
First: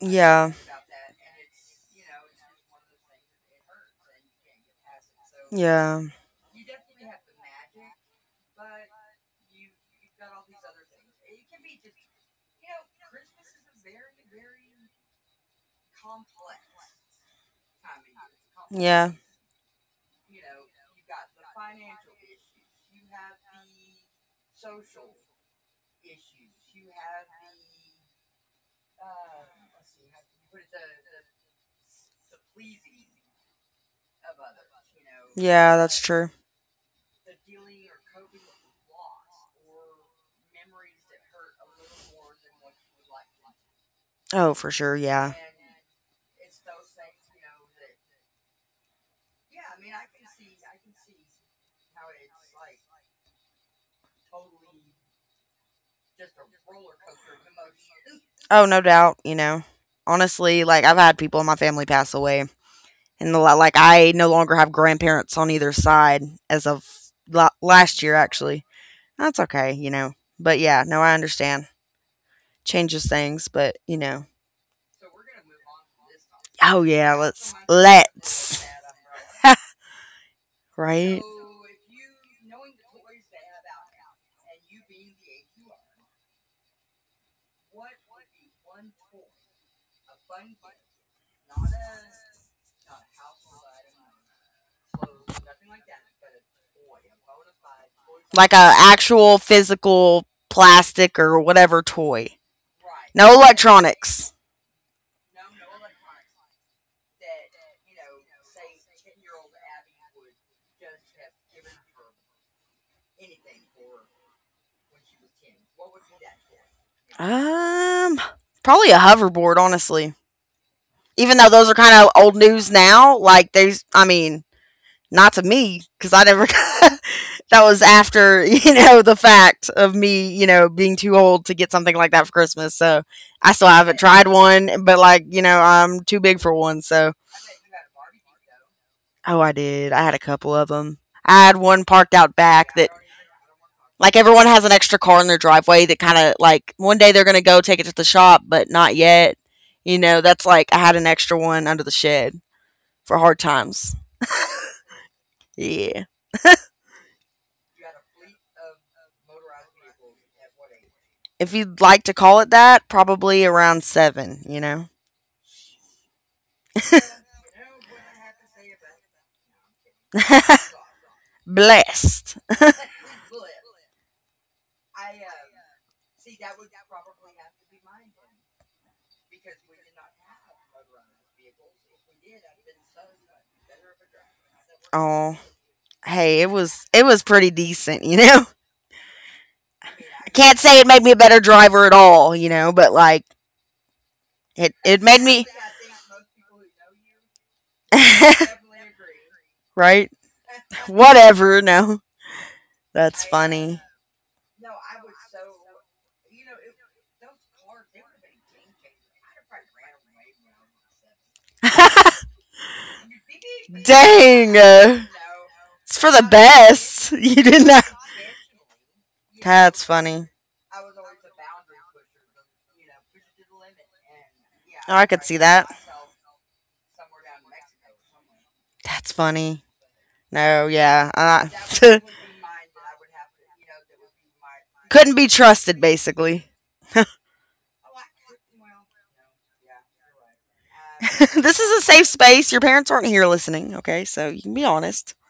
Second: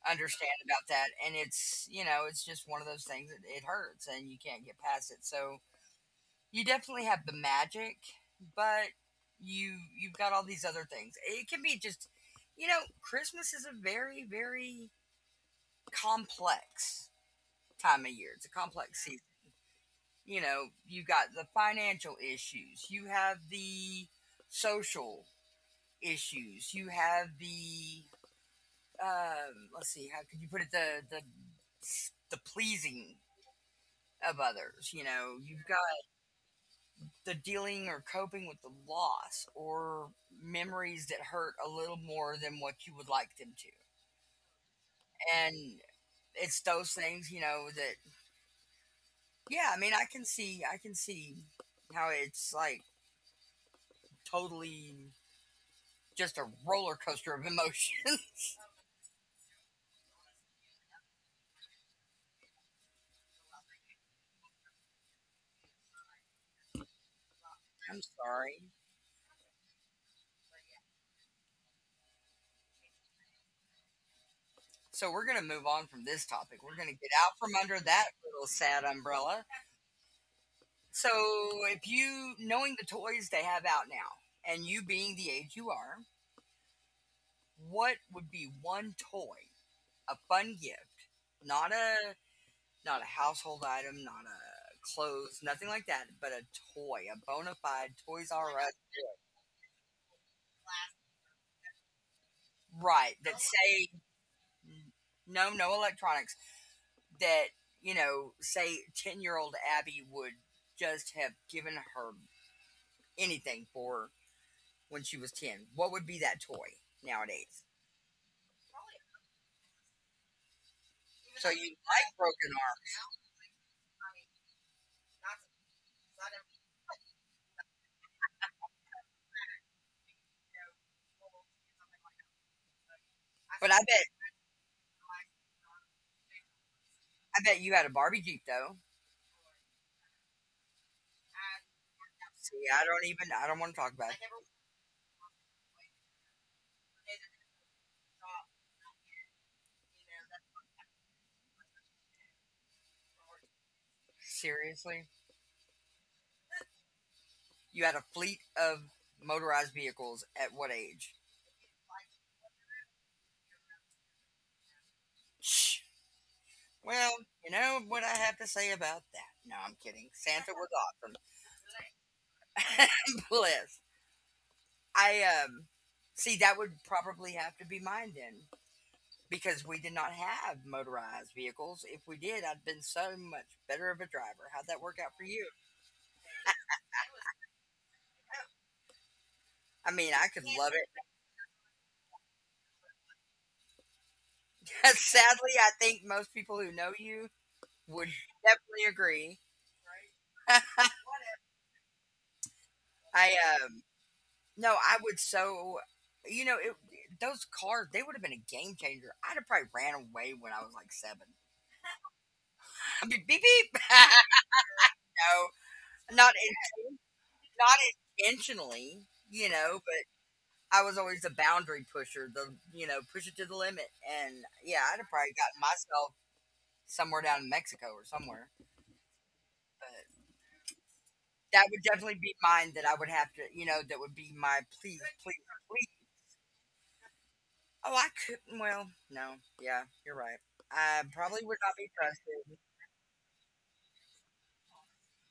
S2: Yeah.
S1: understand about that. And it's, you know, it's just one of those things that it hurts and you can't get past it. So
S2: Yeah.
S1: you definitely have the magic, but you've got all these other things. It can be just you know, Christmas is a very, very complex time of year. It's a complex
S2: Yeah.
S1: season. You know, you have got the financial issues, you have the social issues, you have the let's see, how could you put it? The pleasing of others. You know, you've
S2: Yeah,
S1: got
S2: that's true.
S1: the dealing or coping with the loss or memories that hurt a little more than what you would like them to.
S2: Oh, for sure. Yeah.
S1: And it's those things, you know, that yeah, I mean, I can see how it's like totally just a roller coaster of emotions.
S2: Oh, no doubt, you know. Honestly, like I've had people in my family pass away, and like I no longer have grandparents on either side as of
S1: *laughs* I'm
S2: last year.
S1: sorry.
S2: Actually, that's okay, you know. But yeah, no, I understand changes things, but you know,
S1: So we're going to move on from this topic. We're
S2: oh
S1: going to get
S2: yeah,
S1: out from
S2: let's
S1: under that little
S2: let's
S1: sad umbrella.
S2: *laughs*
S1: So
S2: right,
S1: if you knowing the toys they have out now and you being the age you are, what would be one toy, a fun gift, not a household item, not a clothes, nothing like that, but a toy, a bona fide Toys R
S2: like a
S1: Us
S2: actual physical plastic or whatever toy,
S1: right.
S2: no
S1: That say
S2: electronics.
S1: no, no electronics. That, you know, say 10 year old Abby would just have given her anything for when she was ten. What would be that toy nowadays?
S2: Um, probably a hoverboard, honestly. Even though
S1: So you
S2: those are kind
S1: like
S2: of old
S1: broken
S2: news
S1: arm.
S2: now, like there's, I mean, not to me because I never. *laughs* That was after *laughs* the fact of me, being too old to get something like that for Christmas. So I still
S1: But
S2: haven't tried one, but like I'm too big for one. So
S1: I bet you had a Barbie Jeep though.
S2: oh, I did. I had a couple of them. I had one parked out
S1: See,
S2: back that.
S1: I don't want to talk about
S2: Like
S1: it.
S2: everyone has an extra car in their driveway that kind of like one day they're gonna go take it to the shop, but not yet. That's like I had an extra one under the shed for hard times.
S1: Seriously?
S2: Yeah.
S1: You had a fleet of motorized vehicles at what age?
S2: If you'd like to call it that, probably around seven,
S1: Shh. Well, you know what I have to say about that. No, I'm kidding. Santa was
S2: *laughs* Blessed.
S1: awesome. *laughs* Bliss. I see that would probably have to be mine then. Because we did not have motorized vehicles. If we did, I'd been so much better of a driver. How'd that work out for
S2: Oh,
S1: you?
S2: hey, it was pretty decent,
S1: I mean,
S2: *laughs*
S1: I
S2: I
S1: could
S2: can't
S1: love
S2: say it
S1: it.
S2: made me a better driver at all, but like it
S1: *laughs*
S2: it made me
S1: Sadly, I think most people who know you would
S2: *laughs*
S1: definitely agree.
S2: right?
S1: *laughs*
S2: Whatever, no. That's
S1: I
S2: funny.
S1: no, I would so you know it, those cars they would have been a game changer. I'd have probably ran away when I was like seven.
S2: *laughs*
S1: *laughs* I mean, beep beep.
S2: Dang.
S1: *laughs*
S2: It's for
S1: No,
S2: the
S1: not in,
S2: best. *laughs* You didn't
S1: not
S2: know.
S1: intentionally,
S2: That's
S1: but
S2: funny.
S1: I was always the boundary pusher, the push it to the limit, and yeah,
S2: Oh,
S1: I'd
S2: I
S1: have
S2: could
S1: probably
S2: see
S1: gotten
S2: that.
S1: myself somewhere down in Mexico or somewhere.
S2: That's funny. No, yeah.
S1: That would definitely be mine that I would have to, you know, that would be my
S2: *laughs*
S1: please,
S2: Couldn't be
S1: please,
S2: trusted,
S1: please.
S2: basically.
S1: Oh, I couldn't. Well, no. Yeah, you're right. I
S2: *laughs*
S1: probably would
S2: This
S1: not
S2: is a
S1: be
S2: safe space.
S1: trusted.
S2: Your parents aren't here listening, okay? So you can be honest. *laughs*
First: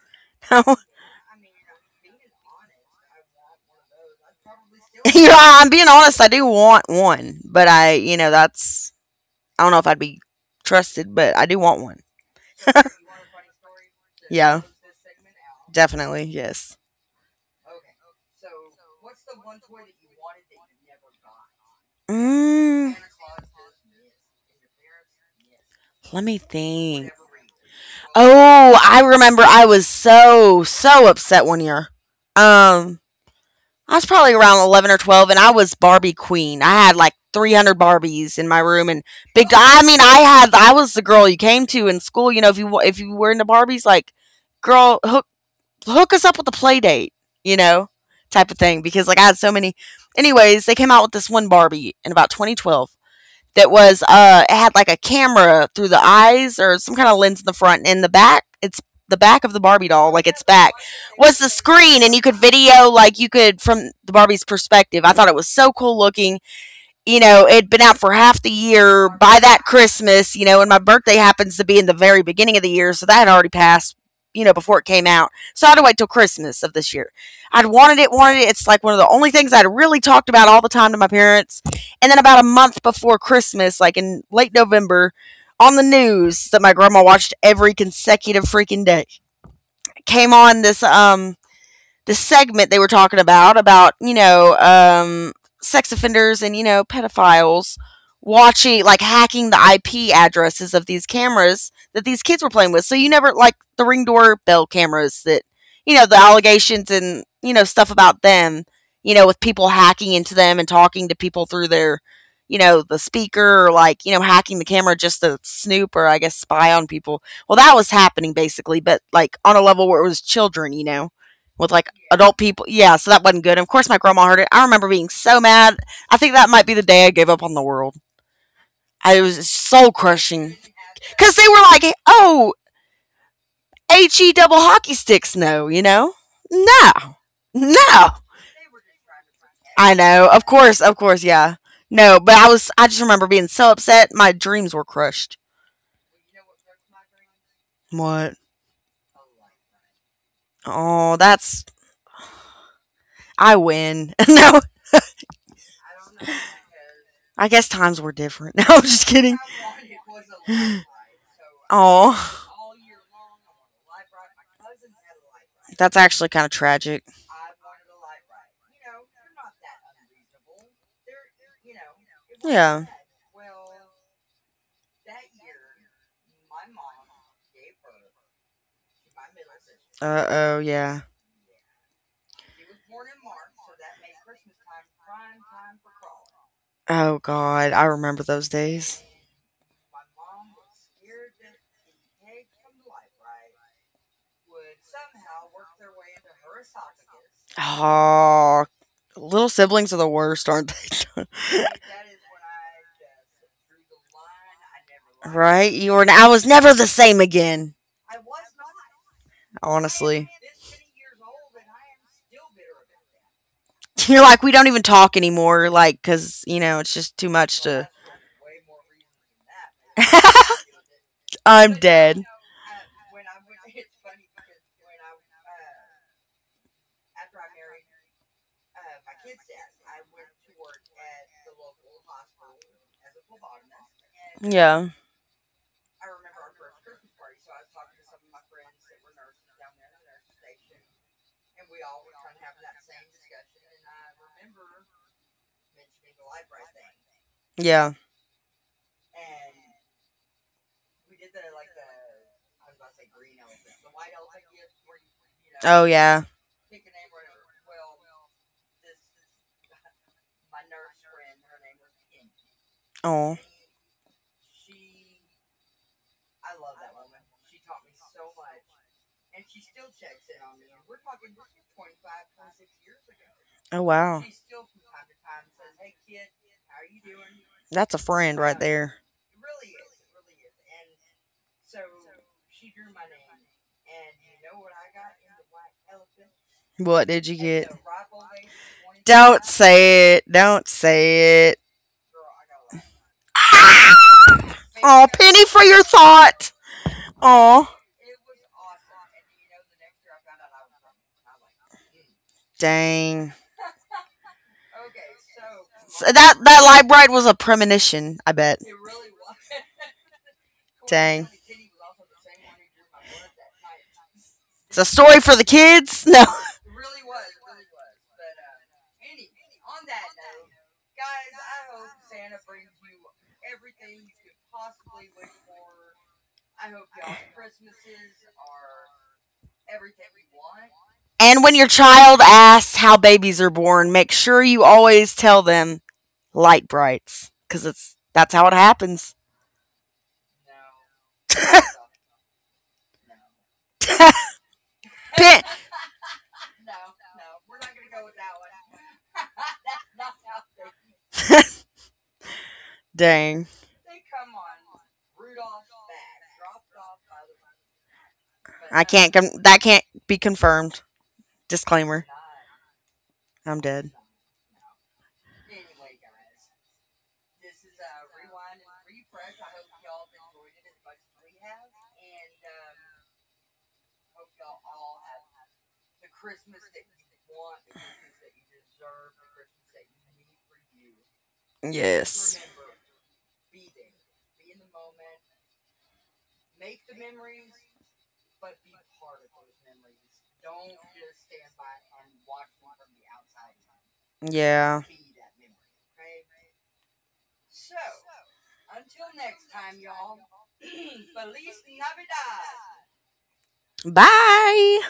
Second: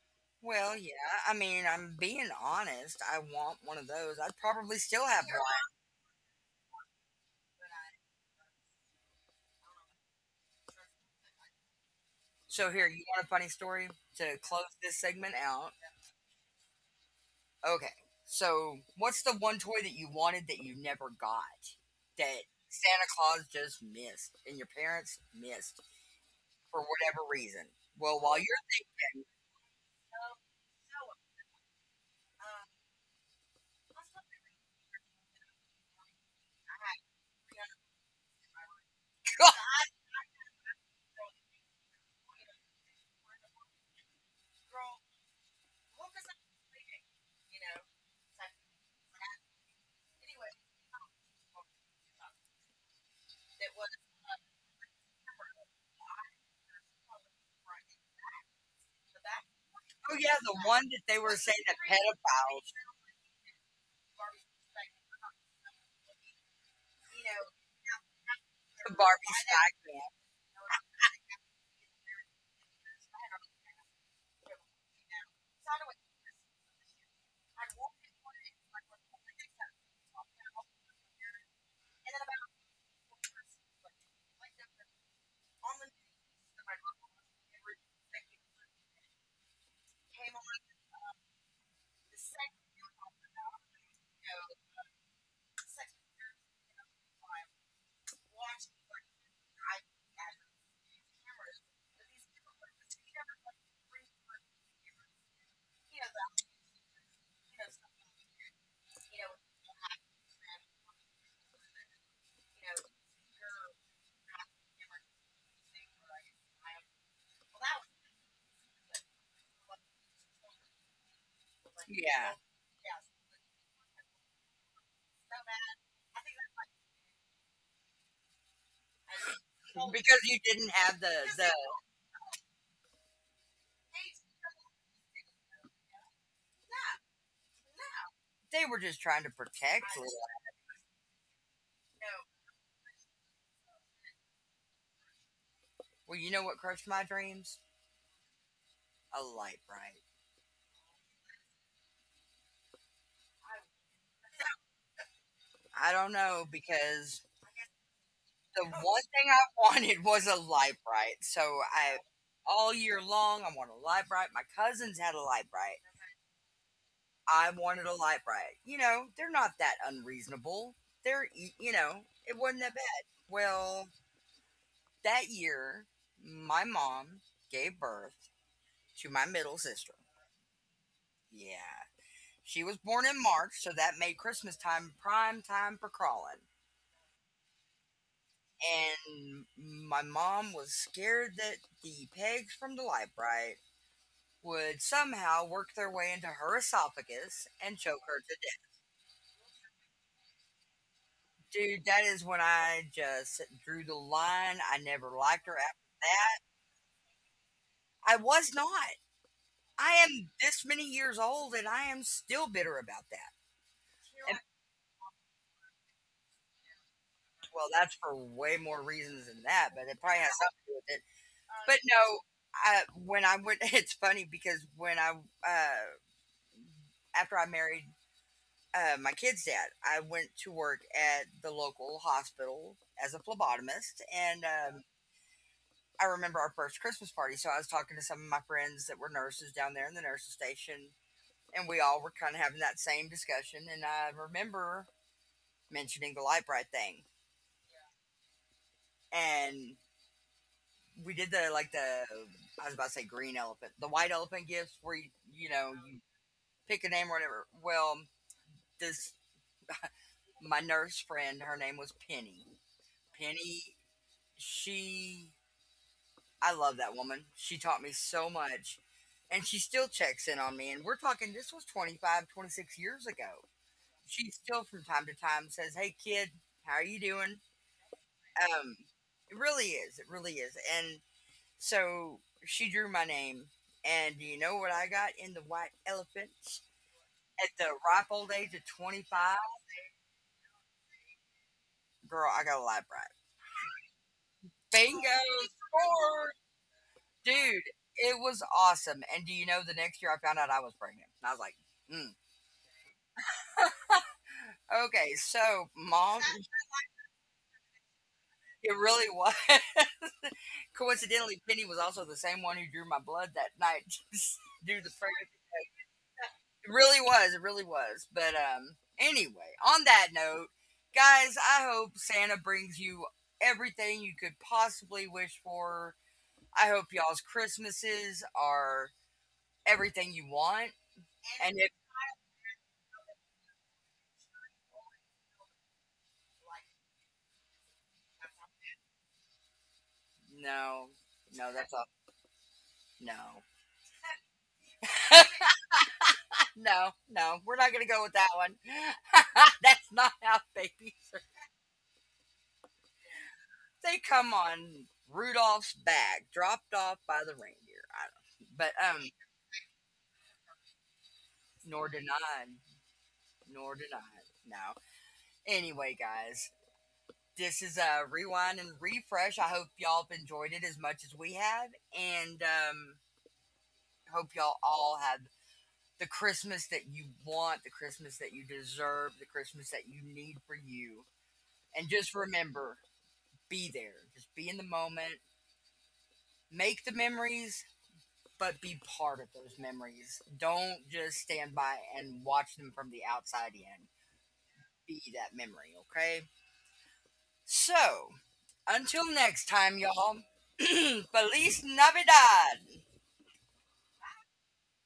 S2: No. *laughs*
S1: Well, yeah. I mean, I'm being honest. I want one of those. I'd probably still have one.
S2: I'm being honest. I do want one, but I, that's, I don't know if I'd be trusted, but I do want one.
S1: So, here, you want a funny story to
S2: Yeah,
S1: close this segment out?
S2: definitely. Yes.
S1: Okay. So, what's the one toy that you wanted that you never got, that
S2: Mm,
S1: Santa Claus just missed and your parents missed
S2: let me
S1: for
S2: think.
S1: whatever reason? Well, while you're
S2: Oh, I
S1: thinking,
S2: remember I was so, so upset one year. Um, I was probably around 11 or 12, and I was Barbie queen. I had like 300 Barbies in my room, and big.
S1: *laughs*
S2: I mean, I had. I was the girl you came to in school. If you were into Barbies, like, girl, hook us up with a play date. You know, type of thing. Because like I had so many. Anyways, they came out with this one Barbie in about 2012, that was it had like a camera through the eyes or some kind of lens in the front, and in the back it's the back of the Barbie doll,
S1: oh
S2: like
S1: yeah,
S2: its
S1: the
S2: back
S1: one that they were
S2: was the
S1: saying that
S2: screen and you could
S1: pedophiles,
S2: video, like you could from the Barbie's perspective. I thought it was so cool looking. It'd been out for half the
S1: the
S2: year
S1: Barbie
S2: by that
S1: Skycam.
S2: Christmas, and my birthday happens to be in the very beginning of the year, so that had already passed, before it came out. So I had to wait till Christmas of this year. I'd wanted it, wanted it. It's like one of the only things I'd really talked about all the time to my parents. And then about a month before Christmas, like in late November, on the news that my grandma watched every consecutive freaking day, came on this the segment they were talking about sex offenders and pedophiles watching, like hacking the IP addresses of these cameras that these kids were playing with. So you never, like the ring doorbell cameras that the allegations and stuff about them. You know, with people hacking into them and talking to people through their, the speaker, or like hacking the camera just to snoop or I guess spy on people. Well, that was happening basically, but like on a level where it was children. You know, with like
S1: Yeah,
S2: adult people. Yeah, so that wasn't good. Of course, my grandma heard it. I remember being so mad. I think that might be the day I gave up on the world. I, it was soul
S1: because you
S2: crushing
S1: didn't have the
S2: because they
S1: the.
S2: were like, "Oh, H E double hockey sticks." No, no, no.
S1: They were just trying to
S2: I
S1: protect. Lil.
S2: know. Of course, yeah. No, but I was. I just remember being so upset. My dreams were crushed.
S1: Well, you know what crushed my dreams?
S2: What?
S1: A light bright.
S2: Oh, that's. I win. *laughs* No,
S1: I don't know, because
S2: I guess times were different. *laughs* No,
S1: the
S2: I'm
S1: one
S2: just
S1: thing
S2: kidding.
S1: I *laughs* wanted was a light
S2: *laughs*
S1: bright. So I,
S2: Oh,
S1: all year long, I wanted a light bright. My cousins had a light bright.
S2: that's actually kind of tragic.
S1: I wanted a light bright. You know, they're not that unreasonable. They're, you know, it wasn't that
S2: Yeah.
S1: bad. Well, that year, my mom gave birth to my middle sister.
S2: Uh oh, yeah.
S1: Yeah. She was born in March, so that made Christmas time prime time for crawling.
S2: Oh God, I remember those days.
S1: And my mom was scared that the pegs from the light bright would somehow work their way into her esophagus and choke her to
S2: Oh,
S1: death.
S2: little siblings are the worst, aren't they?
S1: Dude, that is when I
S2: *laughs*
S1: just drew the line. I never liked her
S2: Right?
S1: after
S2: You were. I
S1: that.
S2: was never the same again.
S1: I was not. I
S2: Honestly,
S1: am this many years old and I am still
S2: *laughs*
S1: bitter about that.
S2: you're
S1: And,
S2: like, we don't even talk anymore. Like, cause it's just too much
S1: well,
S2: to.
S1: that's for way more reasons than that, but it probably has something to do with
S2: *laughs*
S1: it.
S2: I'm
S1: But no,
S2: dead.
S1: I, when I went, *laughs* it's funny because when I, uh, after I married my kid's dad, I went to work at the local hospital as a phlebotomist. And
S2: Yeah.
S1: I remember our first Christmas party. So I was talking to some of my friends that were nurses down there in the nurses station. And we all were kind of having that same discussion. And I remember mentioning the light bright thing.
S2: Yeah.
S1: And we did the I was about to say green elephant, the white elephant gifts where you know
S2: Oh
S1: you
S2: yeah.
S1: pick a name or whatever. Well, this my nurse friend, her name was Penny.
S2: Oh,
S1: Penny, she I love that woman. She taught me so much, and she still checks in on me. And we're talking, this was 25, 26 years ago.
S2: oh wow.
S1: She still from time to time says, "Hey kid, how are you doing?"
S2: That's a friend right
S1: Um,
S2: there.
S1: it really is. It really is. And so she drew my name, and do you know what I got in the white elephants
S2: What did you
S1: at
S2: get?
S1: the ripe old age of 25?
S2: Don't say it. Don't say it.
S1: Girl, I got a lab rat.
S2: Oh,
S1: Bingo
S2: penny for your
S1: score!
S2: thought.
S1: Dude,
S2: Oh,
S1: it was awesome. And do you know the next year I found out I was pregnant? And I was like, mm,
S2: dang.
S1: okay, so
S2: So
S1: mom,
S2: that that light bright was a premonition. I bet.
S1: it really was. *laughs*
S2: Dang.
S1: Coincidentally, Penny was also the same one who drew my blood that night *laughs*
S2: It's
S1: due
S2: a
S1: the
S2: story for the
S1: pregnancy.
S2: kids. *laughs* No.
S1: It really was. It really was. But anyway, on that note, guys, I hope Santa brings you everything you could possibly wish for. I hope y'all's Christmases are everything you want.
S2: And when
S1: And
S2: your
S1: if
S2: child asks how babies are born, make sure you always tell them light brights, because it's that's how it happens.
S1: no, no, that's a no, *laughs*
S2: Pit.
S1: no, no, we're not gonna go with that one. *laughs* That's not how babies.
S2: Dang,
S1: They come on Rudolph's bag, dropped off by the reindeer. I don't. Know. But
S2: I can't. Com- that can't be confirmed.
S1: nor
S2: Disclaimer.
S1: denied,
S2: I'm
S1: nor
S2: dead.
S1: denied. No, anyway, guys, this is a rewind and refresh. I hope y'all have enjoyed it as much as we have, and hope y'all all have the Christmas that you want, the Christmas that you deserve, the Christmas that you need for you. And just
S2: Yes.
S1: remember, be there. Just be in the moment. Make the memories, but be part of those memories. Don't just stand by and watch them from the outside in.
S2: Yeah.
S1: Be that memory, okay? So, until next time, y'all. *clears throat* Feliz Navidad.
S2: Bye.